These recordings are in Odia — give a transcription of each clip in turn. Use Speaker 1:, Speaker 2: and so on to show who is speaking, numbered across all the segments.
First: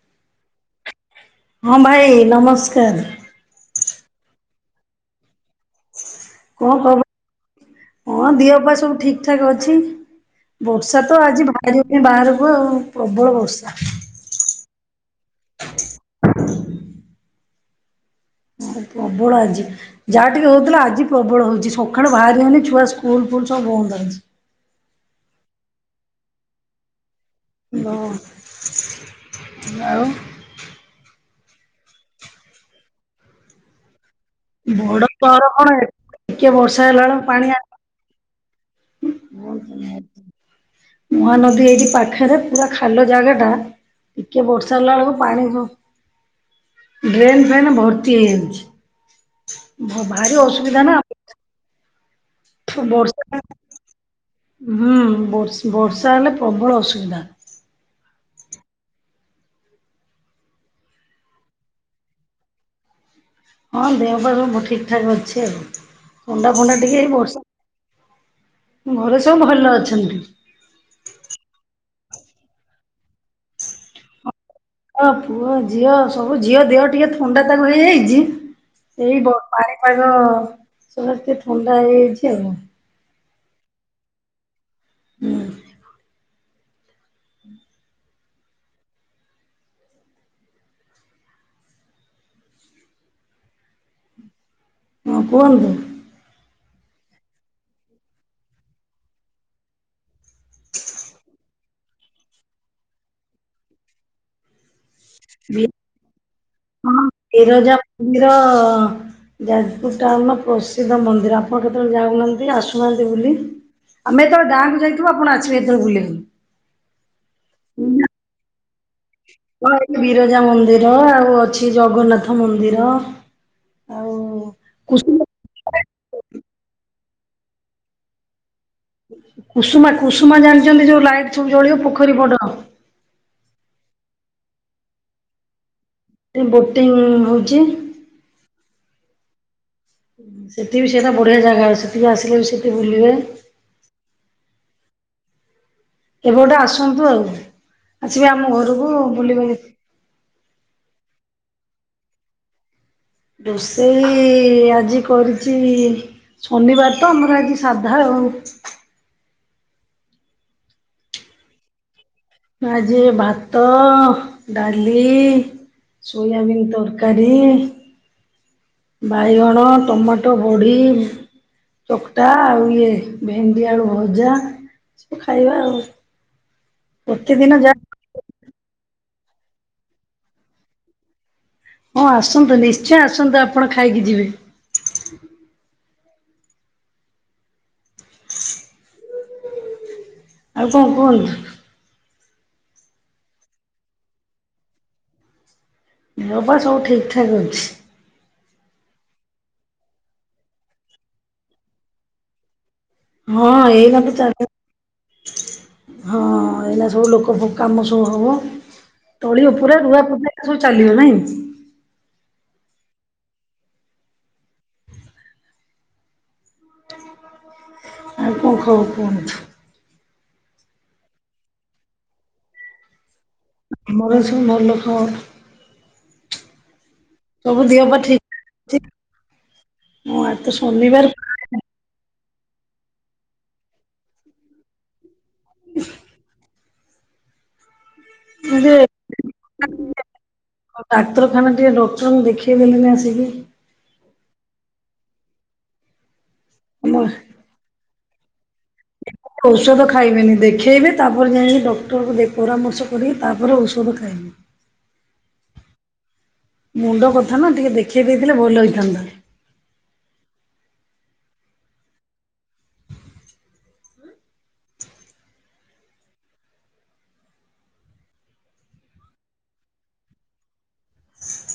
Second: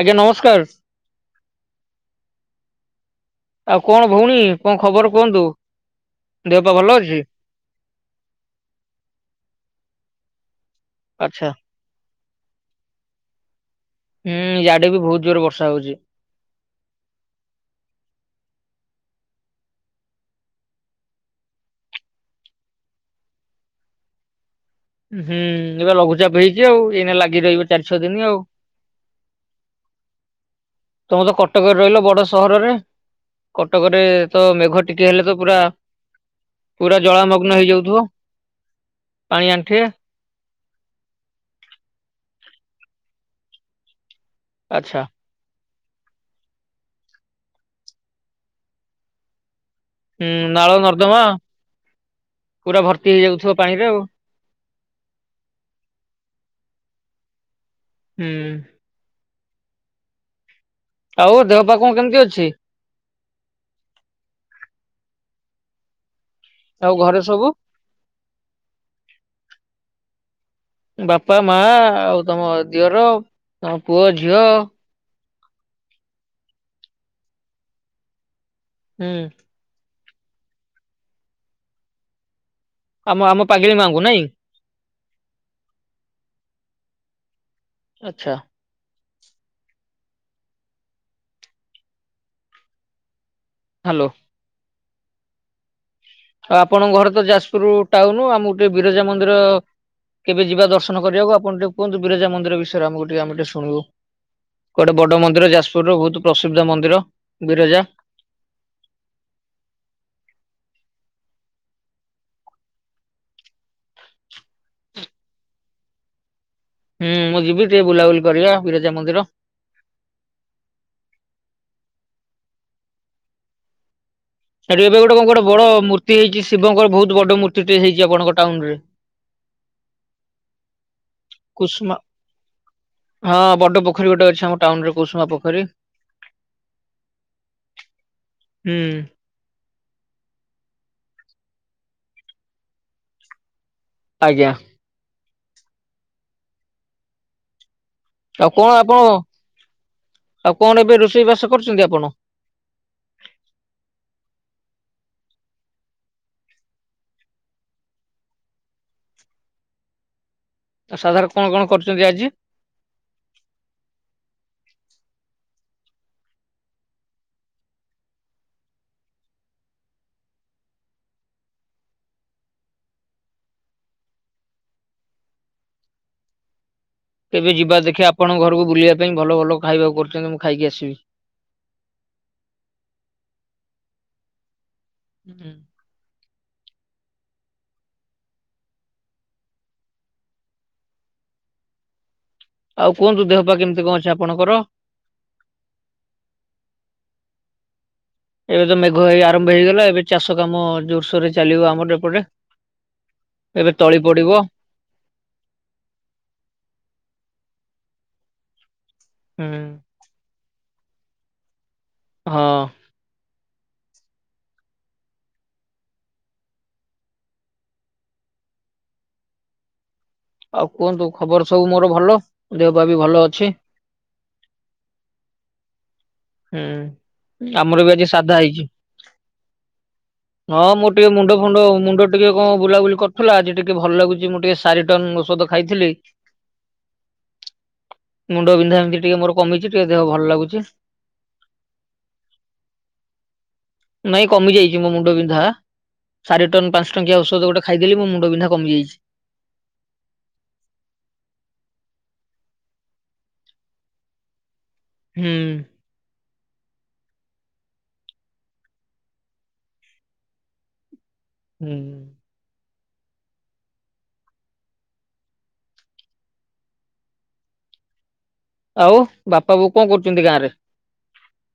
Speaker 1: ଆଜ୍ଞା ନମସ୍କାର।
Speaker 2: ହଁ ଭାଇ ନମସ୍କାର।
Speaker 1: ଆଉ କଣ ଭଉଣୀ କଣ ଖବର କୁହନ୍ତୁ? ଦେହ ପା
Speaker 2: କଣ
Speaker 1: ଭଲ
Speaker 2: କ
Speaker 1: ଅଛି?
Speaker 2: ହଁ ଦିହ ପା ସବୁ ଠିକ୍ ଠାକ୍ ଅଛି। ବର୍ଷା ତ
Speaker 1: ଆଚ୍ଛା
Speaker 2: ଆଜି ବାହାରି ହଉନି ବାହାରକୁ ଆଉ ପ୍ରବଳ ବର୍ଷା।
Speaker 1: ହୁଁ ୟଆଡେ ବି ବହୁତ ଜୋରେ ବର୍ଷା ହଉଛି।
Speaker 2: ମଁ ପ୍ରବଳ ଆଜିି ଯାହା ଟିକେ ହଉଥିଲା ଆଜି ପ୍ରବଳ ହଉଛି ସକାଳୁ ବାହାରି ହଉନି ଛୁଆ ସ୍କୁଲ ଫୁଲ ସବ ବନ୍ଦ ଅଛି।
Speaker 1: ହୁଁ ଏବେ ଲଘୁଚାପ ହେଇଛି ଆଉ। ଏଇନେ ଲାଗ
Speaker 2: ହଁ ଆଉ
Speaker 1: ତମେ ତ କଟକରେ ରହିଲ ବଡ ସହରରେ। କଟକରେ ତ ମେଘ
Speaker 2: ବଡ
Speaker 1: ଟିକେ ହେଲେ ତ
Speaker 2: ସହର
Speaker 1: ପୁରା
Speaker 2: କଣ ଟିକେ ବର୍ଷା
Speaker 1: ପୁରା
Speaker 2: ହେଲାଣି ପାଣି
Speaker 1: ଜଳାମଗ୍ନ
Speaker 2: ଆ
Speaker 1: ହେଇଯାଉଥିବ ପାଣି ଆଣ୍ଠିଏ
Speaker 2: ମହାନଦୀ ଏଇଠି ପାଖରେ ପୁରା ଖାଲ ଜାଗା ଟା ଟିକେ ବର୍ଷା ହେଲା
Speaker 1: ଆଚ୍ଛା
Speaker 2: ବେଳ ପାଣି ଡ୍ରେନ୍ ଫେନ୍ ଭର୍ତି ହେଇଯାଇଛି।
Speaker 1: ହୁଁ ନାଳ
Speaker 2: ନା।
Speaker 1: ଅର୍ଦ୍ଦମା।
Speaker 2: ବର୍ଷା
Speaker 1: ପାଣିରେ ଆଉ
Speaker 2: ହୁଁ ବର୍ଷା ହେଲେ ପ୍ରବଳ ଅସୁବିଧା।
Speaker 1: ହୁଁ। ଆଉ ଦେହ ପାଖ କେମିତି ଅଛି?
Speaker 2: ହଁ ଦେହ ପା ସବୁ ଠିକ୍ ଠାକ ଅଛି ଆଉ। ଣ୍ଡା ଫଣ୍ଡା
Speaker 1: ଆଉ
Speaker 2: ଟିକେ
Speaker 1: ଘରେ
Speaker 2: ବର୍ଷା
Speaker 1: ସବୁ
Speaker 2: ଘରେ ସବୁ ଭଲ ଅଛନ୍ତି।
Speaker 1: ବାପା ମା ଆଉ ତମ ଦିଅର ତମ ପୁଅ ଝିଅ
Speaker 2: ହଁ ପୁଅ ଝିଅ ସବୁ ଝିଅ ଦେହ ଟିକେ ଥଣ୍ଡା ତାକୁ ହେଇଯାଇଛି।
Speaker 1: ହୁଁ
Speaker 2: ସେଇ ବ ପାଣି ପାାଗ ସମସ୍ତେ ଥଣ୍ଡା ହେଇଯାଇଛି ଆଉ।
Speaker 1: ଆମ ଆମ ପାଗିଲୀ ମାଙ୍କୁ ନାଇଁ।
Speaker 2: ହୁଁ।
Speaker 1: ଆଚ୍ଛା। ହ୍ୟାଲୋ।
Speaker 2: ହଁ କୁହନ୍ତୁ।
Speaker 1: ଆଉ ଆପଣଙ୍କ ଘର ତ ଯାଜପୁର ଟାଉନ ଆମ ଗୋଟେ ବିରଜା ମନ୍ଦିର କେବେ ଯିବା ଦର୍ଶନ କରିବାକୁ ଆଣ ଟିକେ କୁହନ୍ତୁ ବିରଜା ମନ୍ଦିର ବିଷୟରେ ଆମକୁ ଆମେ ଟିକେ ଶୁନିବୁ। ଗୋଟେ ବଡ ମନ୍ଦିର
Speaker 2: ବି
Speaker 1: ଯାଜପୁର ର ବହୁତ ପ୍ରସିଦ୍ଧ ମନ୍ଦିର ବିରଜା।
Speaker 2: ବୀର ଯାଜପୁର ଟାଉନର ପ୍ରସିଦ୍ଧ ମନ୍ଦିର ଆପଣ କେତେବେଳେ ଯାଉନାହାନ୍ତି ଆସୁନାହାନ୍ତି ବୋଲି। ଆମେ ଯେତେବେଳେ ଗାଁ କୁ ଯାଇଥିବୁ ଆପଣ ଆଶିବେ ହେତେ ବେଳକୁ ବୁଲିବାକୁ।
Speaker 1: ହୁଁ ମୁଁ ଯିବି ଟିକେ ବୁଲାବୁଲି କରିବା ବିରଜା ମନ୍ଦିର।
Speaker 2: ହଁ ଏଠି ବିରଜା ମନ୍ଦିର ଆଉ ଅଛି ଜଗନ୍ନାଥ ମନ୍ଦିର। ଆଉ
Speaker 1: ସାର୍ ଏବେ ଗୋଟେ
Speaker 2: କୁସୁମ
Speaker 1: କଣ ଗୋଟେ ବଡ ମୂର୍ତ୍ତି ହେଇଛି ଶିବଙ୍କର ବହୁତ ବଡ ମୂର୍ତ୍ତି ଟେ ହେଇଛି ଆପଣଙ୍କ ଟାଉନ ରେ।
Speaker 2: କୁସୁମା କୁସୁମା ଜାଣିଛନ୍ତି ଯୋଉ ଲାଇଟ୍ ସବୁ ଜଳିବ
Speaker 1: କୁସୁମା
Speaker 2: ପୋଖରୀ ବଡ
Speaker 1: ହଁ ବଡ ପୋଖରୀ ଗୋଟେ ଅଛି ଆମ ଟାଉନ ରେ କୁସୁମା ପୋଖରୀ।
Speaker 2: ଏ ବୋଟିଂ ହଉଛି।
Speaker 1: ହୁଁ।
Speaker 2: ସେଠି ବି ସେଇଟା ବଢିଆ ଜାଗା ଅ ସେଠିକି ଆସିଲେ ବି ସେଠି ବୁଲିବେ।
Speaker 1: ଆଜ୍ଞା।
Speaker 2: କେବେ ଗୋଟେ ଆସନ୍ତୁ ଆଉ। ଆସିବେ ଆମ
Speaker 1: ଆଉ କଣ
Speaker 2: ଘରକୁ
Speaker 1: ଆପଣ
Speaker 2: ବୁଲିବେ
Speaker 1: ଆଉ କଣ ଏବେ ରୋଷେଇ ବାସ କରୁଛନ୍ତି ଆପଣ?
Speaker 2: ରୋଷେଇ ଆଜି କରିଚି। ଶନିବାର ତ ଆମର ଆଜି ସାଧା ଆଉ।
Speaker 1: ସାଧାରେ କଣ କଣ କରିଚନ୍ତି ଆଜି?
Speaker 2: ଆଜି ଭାତ ଡାଲି। ସୋୟାବୀନ୍ ତରକାରୀ। ବାଇଗଣ ଟମାଟୋ ବଡ଼ି। ଚକଟା ଆଉ ଇଏ ଭେଣ୍ଡି ଆଳୁ ଭଜା ସବୁ ଖାଇବା ଆଉ। ପ୍ରତିଦିନ
Speaker 1: କେବେ
Speaker 2: ଯା
Speaker 1: ଯିବା ଦେଖିବା ଆପଣଙ୍କ ଘରକୁ ବୁଲିବା ପାଇଁ ଭଲ ଭଲ ଖାଇବାକୁ କରୁଛନ୍ତି ମୁଁ ଖାଇକି ଆସିବି।
Speaker 2: ହଁ ଆସନ୍ତୁ ନିଶ୍ଚୟ ଆସନ୍ତୁ ଆପଣ ଖାଇକି ଯିବେ।
Speaker 1: ହୁଁ।
Speaker 2: ଆଉ କଣ କୁହନ୍ତୁ।
Speaker 1: ଆଉ କୁହନ୍ତୁ ଦେହ ପା କେମିତି କଣ ଅଛି ଆପଣଙ୍କର।
Speaker 2: ଦେହପା ସବୁ ଠିକ ଠାକ ଅଛି।
Speaker 1: ଏବେ ତ ମେଘ ଏଇ ଆରମ୍ଭ ହେଇଗଲା ଏବେ ଚାଷ କାମ ଜୋରସୋର ରେ ଚାଲିବ ଆମର ଏପଟେ।
Speaker 2: ହଁ
Speaker 1: ଏବେ ତଳି
Speaker 2: ଏଇନା ତ
Speaker 1: ପଡିବ।
Speaker 2: ଚା ହଁ ଏଇନା ସବୁ ଲୋକ କାମ ସବୁ ହେବ। ତଳି
Speaker 1: ହୁଁ।
Speaker 2: ଉପରେ ରୁଆ ପୂଜା ସବୁ ଚାଲିବ ନାଇଁ।
Speaker 1: ହଁ।
Speaker 2: ହ ଆଉ କଣ ଖବର କୁହନ୍ତୁ।
Speaker 1: ଆଉ କୁହନ୍ତୁ ଖବର ସବୁ ମୋର ଭଲ, ଦେହ ପା ବି ଭଲ ଅଛି।
Speaker 2: ଆମର ସବୁ ଭଲ ଖବର।
Speaker 1: ହୁଁ
Speaker 2: ସବୁ
Speaker 1: ଆମର
Speaker 2: ଦେହ
Speaker 1: ବି
Speaker 2: ପା
Speaker 1: ଆଜି
Speaker 2: ଠିକ୍
Speaker 1: ସାଧା ହେଇଛି,
Speaker 2: ଅଛି ଆଜି ତ
Speaker 1: ହଁ ମୁଁ
Speaker 2: ଶନିବାର
Speaker 1: ଟିକେ ମୁଣ୍ଡ ମୋର ମୁଣ୍ଡ ଟିକେ କଣ ବୁଲାବୁଲି କରୁଥିଲା, ଆଜି ଟିକେ ଭଲ ଲାଗୁଚି ମୁଁ ଟିକେ ସାରିଟନ ଔଷଧ ଖାଇଥିଲି। ମୁଣ୍ଡ
Speaker 2: ଯେ
Speaker 1: ବିନ୍ଧା ବିନ୍ଧି ଟିକେ ମୋର କମିଚି ଟିକେ ଦେହ ଭଲ ଲାଗୁଛି।
Speaker 2: ଆଉ ଡାକ୍ତରଖାନା ଟିକେ ଡକ୍ଟରଙ୍କୁ ଦେଖେଇ ଦେଲେନି ଆସିକି।
Speaker 1: ନାଇଁ କମି ଯାଇଛି ମୋ ମୁଣ୍ଡ ବିନ୍ଧା, ସାରିଟନ
Speaker 2: ଆମ
Speaker 1: ପାଞ୍ଚ ଟଙ୍କିଆ ଔଷଧ ଗୋଟେ ଖାଇଦେଲି ମ ମୁଣ୍ଡ ବିନ୍ଧା କମିଯାଇଚି।
Speaker 2: ଔଷଧ ଖାଇବେନି, ଦେଖେଇବେ ତାପରେ ଯାଇକି ଡକ୍ଟରଙ୍କୁ ପରାମର୍ଶ କରିକି ତାପରେ ଔଷଧ ଖାଇବେ।
Speaker 1: ହୁଁ।
Speaker 2: ମୁଣ୍ଡ କଥା ନା ଟିକେ ଦେଖେଇ ଦେଇଥିଲେ ଭଲ ହେଇଥାନ୍ତା।
Speaker 1: ହୁଁ। ଆଉ ବାପା ବୋଉ କଣ କରୁଛନ୍ତି ଗାଁ ରେ?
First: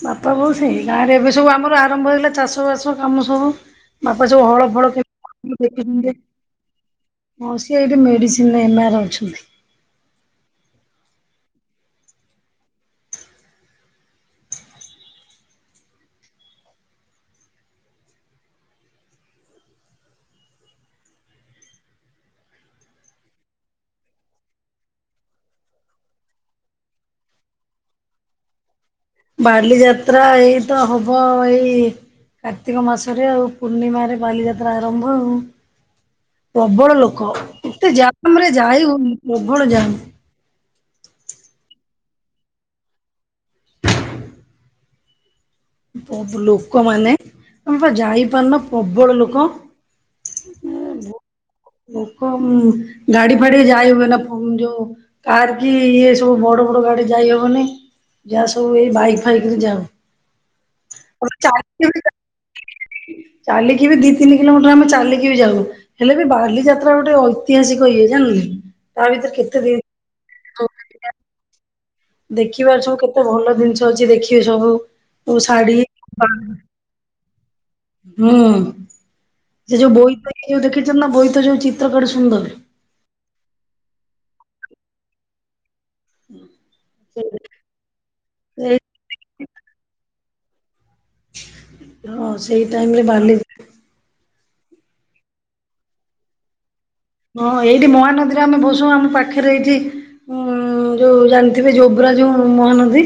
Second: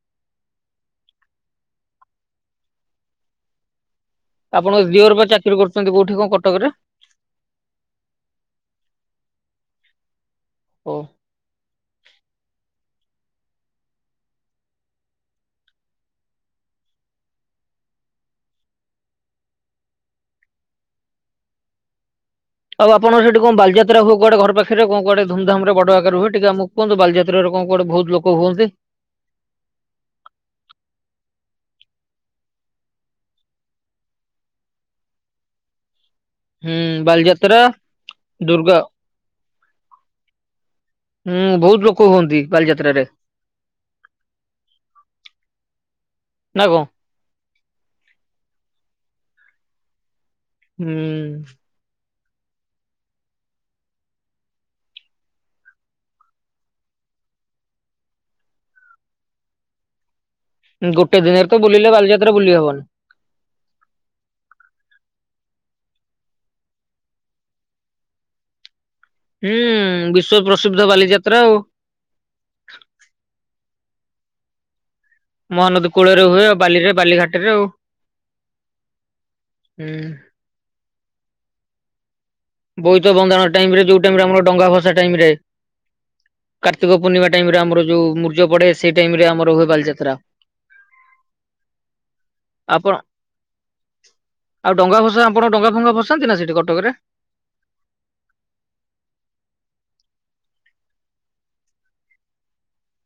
Speaker 2: ବାପା ବୋଉ ସେଇ ଗାଁ ରେ ଏବେ ସବୁ ଆମର ଆରମ୍ଭ ହେଇଗଲା ଚାଷ ବାସ କାମ ସବୁ। ବାପା ସବୁ ହଳ
Speaker 1: ଆପଣଙ୍କ
Speaker 2: ଫଳ କେ
Speaker 1: ଦିଅର ବା ଚାକିରି କରୁଛନ୍ତି କୋଉଠି
Speaker 2: ଦେଖୁଚନ୍ତି।
Speaker 1: କଣ କଟକରେ?
Speaker 2: ମାଉସି ଏଇଠି ମେଡ଼ିସିନ୍ ରେ ଏମ ଆର୍ ଅଛନ୍ତି।
Speaker 1: ଓ। ଆଉ ଆପଣ ସେଠି କଣ ବାଲିଯାତ୍ରା ହୁଏ କୁଆଡ଼େ ଘର ପାଖରେ କଣ କୁଆଡେ ଧୁମ୍ ଧୁମ୍ ଧାମ ରେ ବଡ଼ଆକାରେ ହୁଏ, ଟିକେ ଆମକୁ କୁହନ୍ତୁ ବାଲିଯାତ୍ରାରେ କଣ କୁଆଡେ ବହୁତ ଲୋକ ହୁଅନ୍ତି।
Speaker 2: ବାଡଲି ଯାତ୍ରା ଏଇ ତ ହବ ଏଇ କାର୍ତ୍ତିକ ମାସରେ ଆଉ ପୂର୍ଣ୍ଣିମାରେ ବାଲିଯାତ୍ରା ଆରମ୍ଭ ଆଉ।
Speaker 1: ହୁଁ
Speaker 2: ପ୍ରବଳ ଲୋକ
Speaker 1: ବାଲିଯାତ୍ରା
Speaker 2: ଏତେ ଜାମ ରେ
Speaker 1: ଦୁର୍ଗା
Speaker 2: ଯାାଇ ହୁଉନି ପ୍ରବଳ ଜାମ।
Speaker 1: ହୁଁ ବହୁତ ଲୋକ ହୁଅନ୍ତି ବାଲିଯାତ୍ରାରେ। ନା କଣ?
Speaker 2: ଲୋକମାନେ ଆମେ ଯାଇପାରୁନା ପ୍ରବଳ ଲୋକ।
Speaker 1: ହୁଁ।
Speaker 2: ଲୋକ ଗାଡି ଫାଡି ଯାାଇ ହୁଏ ନା ଫ ଯଉ କାର କି ଇଏ ସବୁ ବଡ ବଡ ଗାଡି ଯାଇ ହବନି। ଯାହା ସବୁ ଏଇ ବାଇକ୍ ଫାଇକ ରେ ଯାଉ।
Speaker 1: ଗୋଟେ ଦିନରେ ତ
Speaker 2: ଚାଲିକି
Speaker 1: ବୁଲିଲେ
Speaker 2: ବି
Speaker 1: ବାଲିଯାତ୍ରା ବୁଲି ହବନି।
Speaker 2: ଚାଲିକି ବି ଦି ତିନି କିଲୋମିଟର ଆମେ ଚାଲିକି ବି ଯାଉ, ହେଲେ ବି ବା ବାଲିଯାତ୍ରା ଗୋଟେ ଐତିହାସିକ ଇଏ, ଜାଣିଲେ? ତା ଭିତରେ
Speaker 1: ହୁଁ
Speaker 2: କେତେ ଦି
Speaker 1: ବିଶ୍ଵ ପ୍ରସିଦ୍ଧ ବାଲିଯାତ୍ରା ଆଉ।
Speaker 2: ଦେଖିବାର ସବୁ କେତେ ଭଲ ଜିନିଷ ଅଛି ଦେଖିବେ ସବୁ। ତ ସାଡି
Speaker 1: ମହାନଦୀ କୂଳରେ ହୁଏ ଆଉ ବାଲିରେ ବାଲିଘାଟରେ ଆଉ।
Speaker 2: ହୁଁ। ସେ ଯୋଉ
Speaker 1: ହୁଁ
Speaker 2: ବୋଇତ ଯୋଉ ଦେଖିଛନ୍ତି ନା ବୋଇତ ଯୋଉ ଚିତ୍ର କଡେ ସୁନ୍ଦର।
Speaker 1: ବୋଇତ ବନ୍ଦାଣ ଟାଇମ୍ ରେ ଯୋଉ ଟାଇମ୍ ରେ ଆମର ଡଙ୍ଗା ଭସା ଟାଇମ୍ ରେ। କାର୍ତ୍ତିକ ପୂର୍ଣ୍ଣିମା ଟାଇମ୍ ରେ ଆମର ଯୋଉ ମୂରୂଜ ପଡେ
Speaker 2: ଏଇ
Speaker 1: ସେଇ ଟାଇମ୍ ରେ ଆମର ହୁଏ ବାଲିଯାତ୍ରା।
Speaker 2: ହଁ ସେଇ
Speaker 1: ଆପଣ
Speaker 2: ଟାଇମ୍ ରେ ବାଲି
Speaker 1: ଆଉ ଡଙ୍ଗା ଭସା ଆପଣ ଡଙ୍ଗା ଫଙ୍ଗା ଭସାନ୍ତି ନା ସେଠି କଟକରେ?
Speaker 2: ହଁ ଏଇଠି ମହାନଦୀରେ ଆମେ ଭସଉ ଆମ ପାଖରେ ଏଇଠି ଉଁ ଯୋଉ ଜାଣିଥିବେ ଯୋବ୍ରା ଯୋଉ ମହାନଦୀ।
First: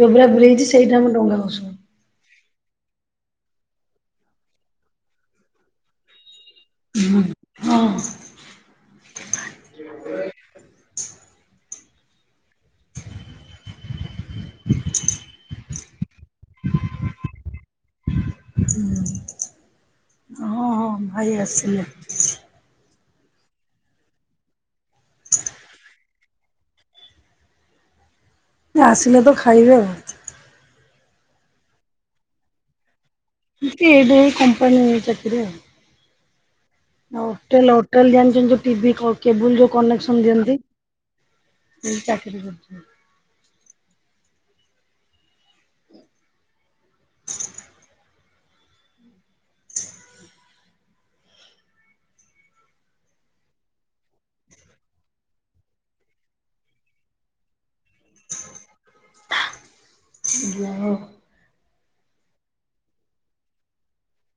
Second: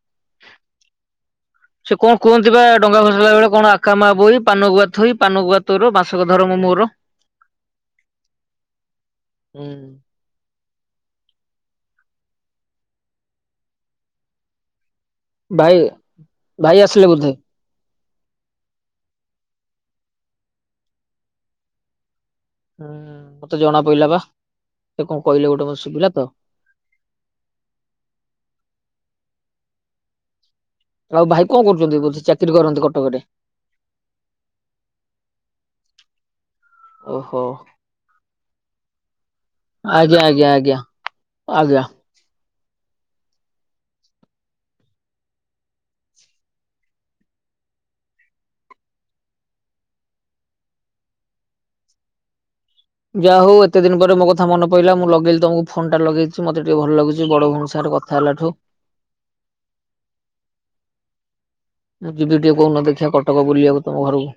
Speaker 2: ଯୋବ୍ରା ବ୍ରିଜ୍ ସେଇଠି ଆମେ ଡଙ୍ଗା ଭସଉ।
Speaker 1: ସେ କଣ କୁହନ୍ତି ବା ଡଙ୍ଗା ଭସେଇଲା ବେଳେ କଣ ଆକା ମା ବଇ ପାନ ଗୁଆ ଥୋଇ ପାନ ଗୁଆ ତୋର ମାସ ମାସକ ଧରମ ମୋର।
Speaker 2: ହଁ
Speaker 1: ହୁଁ। ଭାଇ, ଭାଇ ଆସିଲେ ବୋଧେ?
Speaker 2: ହୁଁ ହଁ ଭାଇ ଆସିଲେ।
Speaker 1: ହୁଁ ମତେ ଜଣା ପଇଲା ବା। ସେ କଣ କହିଲେ ଗୋଟେ ମତେ ଶୁଭିଲା ତ।
Speaker 2: ସେ ଆସିଲେ ତ ଖାଇବେ ଆଉ।
Speaker 1: ଆଉ ଭାଇ କଣ କରୁଚନ୍ତି? ବୋଧେ ଚାକିରି କରନ୍ତି କଟକରେ।
Speaker 2: ଏଇଠି ଏଇ କମ୍ପାନୀ ଚାକିରୀ ଆଉ।
Speaker 1: ଓହୋ
Speaker 2: ହୋଟେଲ୍ ହୋଟେଲ୍ ଜାଣିଛନ୍ତି ଯୋଉ ଟିଭି କ କେବୁଲ ଯୋଉ
Speaker 1: ଆଜ୍ଞା
Speaker 2: କନେକ୍ସନ
Speaker 1: ଆଜ୍ଞା
Speaker 2: ଦିଅନ୍ତି।
Speaker 1: ଆଜ୍ଞା ଆଜ୍ଞା।
Speaker 2: ସେଇଠି ଚାକିରି କରି
Speaker 1: ଯାହା ହଉ ଏତେ ଦିନି ପରେ ମୋ କଥା ମନ ପଇଲା ମୁଁ ଲଗେଇଲି ତମକୁ ଫୋନ୍ ଟା ଲଗେଇଚି ମତେ ଟିକେ ଭଲ ଲାଗୁଚି ବଡ ଭଉଣୀ ସାଙ୍ଗ ରେ କ କଥା ହେଲା ଠୁ।
Speaker 2: ଯାହା ହଉ।
Speaker 1: ନା ଯିବି ଟିକେ କୋଉ ଦିନ ଦେଖିଆ କଟକ ବୁଲିବାକୁ ତମ ଘରକୁ।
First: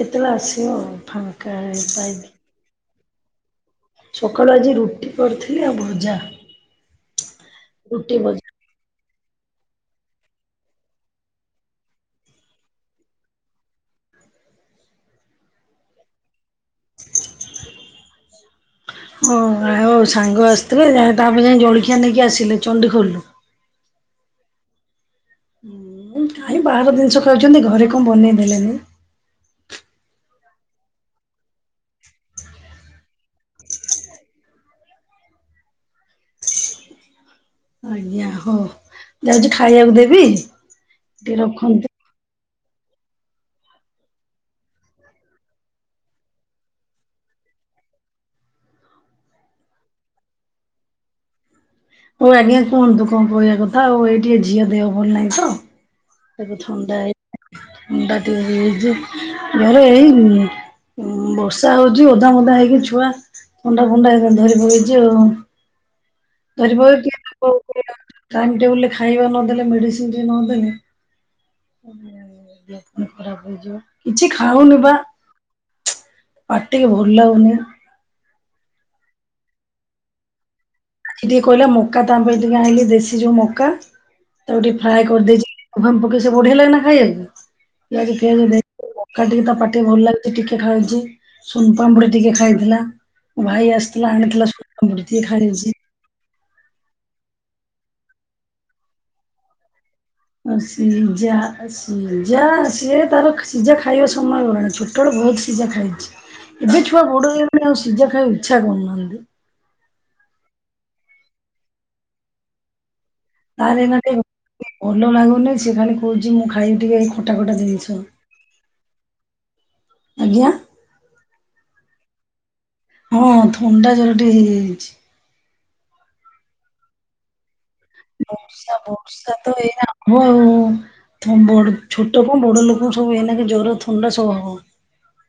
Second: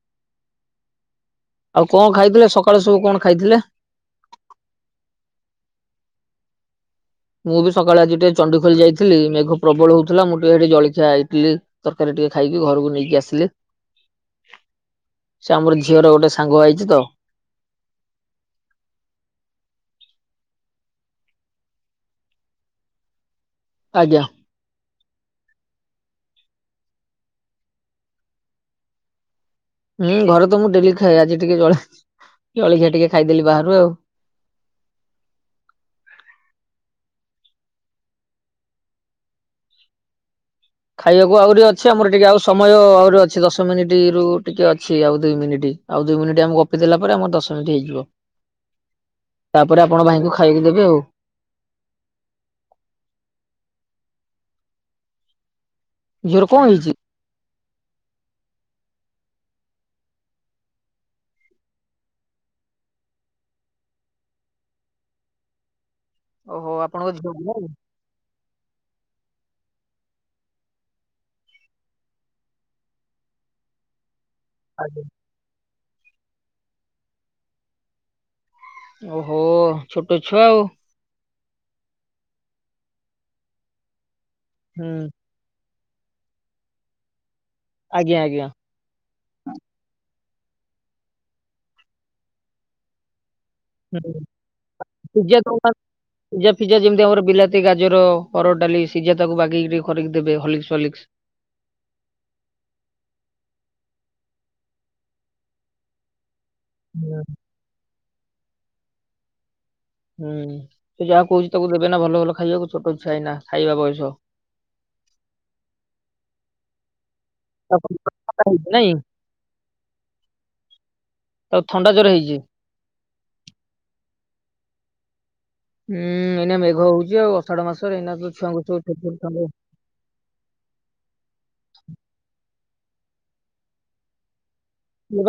Speaker 2: କେତେବେଳେ ଆସିବ ଆଉ ଫାଙ୍କା ହେଇ ପାଇଲେ।
Speaker 1: ସକାଳୁ ସବୁ କଣ ଖାଇଥିଲେ?
Speaker 2: ସକାଳୁ ଆଜି ରୁଟି କରିଥିଲି ଆଉ ଭଜା।
Speaker 1: ମୁଁ ବି ସକାଳୁ ଆଜି
Speaker 2: ରୁଟି
Speaker 1: ଟିକେ
Speaker 2: ଭଜା।
Speaker 1: ଚଣ୍ଡିଖୋଲ ଯାଇ ଥିଲି। ମେଘ ପ୍ରବଳ ହଉଥିଲା। ମୁଁ ଟିକେ ହେଠି ଜଳଖିଆ ଇଟିଲି ତରକାରୀ ଟିକେ ଖାଇକି ଘରକୁ ନେଇକି ଆସିଲି।
Speaker 2: ହଁ
Speaker 1: ସେ ଆମର ଝିଅ ର ଗୋଟେ ସାଙ୍ଗ ଆଇଚି ତ।
Speaker 2: ହଁ ଆଉ ସାଙ୍ଗ ଆସିଥିବେ ତାପାଇଁ ଯାଇ ଜଳଖିଆ ନେଇକି ଆସିଲେ ଚଣ୍ଡିଖୋଲ ରୁ।
Speaker 1: ଆଜ୍ଞା।
Speaker 2: [unintelligible] କାଇଁ ବାହାର ଜିନିଷ ଖାଉଛନ୍ତି ଘରେ କଣ ବନେଇ ଦେଲେନି।
Speaker 1: ହୁଁ ଘରେ ତ ମୁଁ ଡେଲି ଖାଏ। ଆଜି ଟିକେ ଜ ଜଳିଖିଆ ଟିକେ ଖାଇଦେଲି ବାହାରୁ ଆଉ।
Speaker 2: ଆଜ୍ଞା ହଉ। ଯାଉଚି ଖାଇବାକୁ ଦେବି। ଟିକେ
Speaker 1: ଖାଇବାକୁ ଆହୁରି
Speaker 2: ରଖନ୍ତୁ।
Speaker 1: ଅଛି, ଆମର ଟିକେ ଆଉ ସମୟ ଆହୁରି ଅଛି ଦଶ ମିନିଟି ରୁ ଟିକେ ଅଛି ଆଉ ଦୁଇ ମିନିଟି। ଆଉ ଦୁଇ ମିନିଟି ଆମେ ଗ ଗପି ଦେଲା ପରେ ଆମର ଦଶ ମିନିଟ୍ ହେଇଯିବ।
Speaker 2: ହ
Speaker 1: ତାପରେ ଆପଣ ଭାଇଙ୍କୁ ଖାଇବାକୁ ଦେବେ ଆଉ।
Speaker 2: ହଉ ଆଜ୍ଞା କୁହନ୍ତୁ କଣ କହିବା କଥା ଆଉ ଏଇଠି ଝିଅ ଦେହ ଭଲ ନାହିଁ ତ।
Speaker 1: ଝିଅର
Speaker 2: ତାକୁ
Speaker 1: କଣ ହେଇଛି?
Speaker 2: ଥଣ୍ଡା ହେଇ ଥଣ୍ଡା ଟିକେ ହେଇଯାଇଚି। ଘରେ ଏଇ ଉଁ ବର୍ଷା ହଉଚି ଓଦା ମଦା ହେଇକି ଛୁଆ ଥଣ୍ଡା ଫଣ୍ଡା ହେରା ଧରି ପକେଇଚି ଆଉ।
Speaker 1: ଓହୋ
Speaker 2: ଧରି
Speaker 1: ଆପଣଙ୍କ
Speaker 2: ପକେଇଚି
Speaker 1: ଝିଅ
Speaker 2: [unintelligible] ଟାଇମ୍ ଟେବୁଲ୍ ରେ ଖାଇବା ନଦେଲେ ମେଡିସିନ୍ ଟିକେ ନଦେଲେ ଦେହ ପୁଣି ଖରାପ୍ ହେଇଯିବ। କିଛି ଖାଉନି ପା।
Speaker 1: ଆଜ୍ଞା
Speaker 2: ପାଟିକି ଭଲ ଲାଗୁନି ବା।
Speaker 1: ଓହୋ ଛୋଟ ଛୁଆ ଆଉ।
Speaker 2: ସେ ଟିକେ କହିଲା ମକା ତା ପାଇଁ ଟିକେ ଆଇଁଲି ଦେଶୀ ଯୋଉ ମକା ତାକୁ ଟିକେ ଫ୍ରାଏ
Speaker 1: ହୁଁ
Speaker 2: କରିଦେଇଚି। [unintelligible] ପକେଇ ସେ ବଢ଼ିଆ ଲଗେ ନା ଖାଇବାକୁ। ପିଆଜ
Speaker 1: ଆଜ୍ଞା ଆଜ୍ଞା।
Speaker 2: ଫିଆଜ ଦେଇ ପଖାଳ ଟିକେ ତା ପାଟିକୁ ଭଲ ଲାଗୁଛି ଟିକେ ଖଛିଉଛି। ସୁନ୍ ପାମ୍ପୁଡ଼ି ଟିକେ ଖାଇଥିଲା ମୋ ଭାଇ ଆସିଥିଲା ଆଣିଥିଲା ସୁନ୍ ପାମ୍ପୁଡ଼ି ଟିକେ
Speaker 1: ପିଜା
Speaker 2: ଖାଇଛି।
Speaker 1: ପିଜା ଫିଜା ଯେମିତି ଆମର ବିଲାତି, ଗାଜର, ହରଡ଼-ଡାଲି, ସିଝା ତାକୁ ବାଗେଇକି। କରିକି ଦେବେ
Speaker 2: ଅ
Speaker 1: ହଲିକ୍ସ ଫଲିକ୍ସ
Speaker 2: ସିଜା ସିଝା ସିଏ ତାର ସିଝା ଖାଇବା ସମୟ ଗଲାଣି ଛୋଟବେଳୁ ବହୁତ ସିଝା ଖାଇଛି। ଏବେ ଛୁଆ ବଡ଼ ହେଇଗଲେଣି ଆଉ ସିଝା ଖାଇବାକୁ ଇଚ୍ଛା କରୁନାହାନ୍ତି।
Speaker 1: ହୁଁ ସେ ଯାହା କହୁଛି ତାକୁ ଦେବେନା ଭଲ ଭଲ ଖାଇବାକୁ ଛୋଟ ଛୁଆ ଏଇନା। ଖାଇବା
Speaker 2: ତାର
Speaker 1: ବୟସ।
Speaker 2: ଏଇନା ଭଲ ଲାଗୁନି ସେ ଖାଲି କହୁଛି ମୁଁ ଖାଇବି ଟିକେ ଏ ଖଟା ଖଟା ଜିନିଷ।
Speaker 1: ଖଟା ଖାଇବି ନାଇଁ?
Speaker 2: ଆଜ୍ଞା।
Speaker 1: ତାକୁ ଥଣ୍ଡା ଜର ହେଇଛି?
Speaker 2: ହଁ ଥଣ୍ଡା ଜର ଟିକେ ହେଇଯାଇଛି।
Speaker 1: ହୁଁ ଏଇନା ମେଘ ହଉଛି ଆଉ ଅଷାଢ ମାସ।
Speaker 2: ବର୍ଷା ବର୍ଷାତ ଏଇନା ହବ ଆଉ ବ ଛୋଟ କଣ ବଡ ଲୋକ ସବୁ ଏନାକ ଜର ଥଣ୍ଡା ସବୁ ହବ।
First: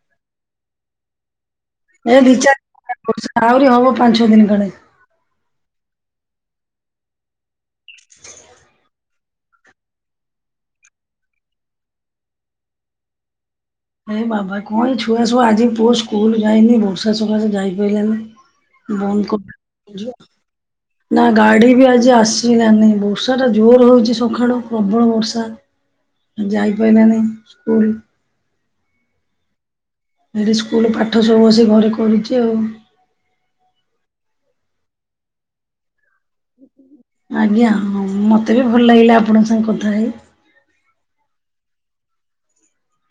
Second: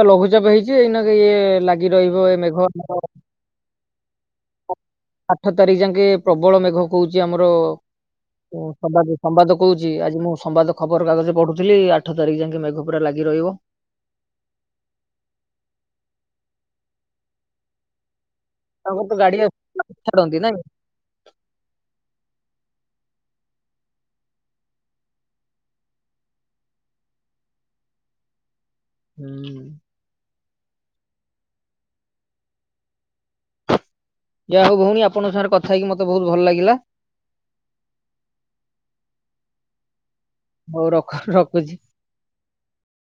Speaker 1: ଲଘୁଚାପ ହେଇଛି ଏଇନାକେ ଇଏ ଲାଗି ରହିବ
Speaker 2: ଏ ଦି
Speaker 1: ମେଘ
Speaker 2: ଚାରି ଦିଆହୁରି ହବ ପାଞ୍ଚ ଛଅ ଦିନି ଖଣ୍ଡେ।
Speaker 1: ଆଠ ତାରିଖ ଯାଙ୍କେ ପ୍ରବଳ ମେଘ କହୁଛି ଆମର ଓ ସମ୍ବାଦ ସମ୍ବାଦ କହୁଛି ଆଜି ମୁଁ ସମ୍ବାଦ ଖବରକାଗଜରେ ପଢୁଥିଲି ଆଠ ତାରିଖ ଜାଙ୍କେ ମେଘ ପୁରା ଲାଗି ରହିବ।
Speaker 2: ଏ ବାବା କଣ ଏଇ ଛୁଆ ସବୁ ଆଜି ପୁଅ ସ୍କୁଲ ଯାଇନି ବର୍ଷା ସକାସେ ଯାଇ ପାଇଲାନେଇ।
Speaker 1: ତାଙ୍କର ତ
Speaker 2: ଆଉ
Speaker 1: ଗାଡି
Speaker 2: କ
Speaker 1: ଆସି ଛାଡନ୍ତି ନାଇଁ
Speaker 2: ନା ଗାଡି ବି ଆଜି ଆସିଲାନି ବର୍ଷା ଟା ଜୋର ହଉଚଛି ସକାଳୁ ପ୍ରବଳ ବର୍ଷା। ଯାଇପାଇଲାନି ସ୍କୁଲ।
Speaker 1: ହୁଁ।
Speaker 2: ହେଲେ ସ୍କୁଲ ପାଠ ସବୁ ଆସି ଘରେ କରୁଛି ଆଉ।
Speaker 1: ଯା ହେଉ ଭଉଣୀ ଆପଙ୍କ ସାଙ୍ଗରେ କଥା ହେଇକି ମତେ ବହୁତ୍ ଭଲ ଲାଗିଲା।
Speaker 2: ଆଜ୍ଞା ହଁ ମୋତେ ବି ଭଲ ଲାଗିଲା ଆପଣଙ୍କ ସାଙ୍ଗେ କଥା ହେଇ।
Speaker 1: ହଉ ରଖ୍ ରଖୁଛି।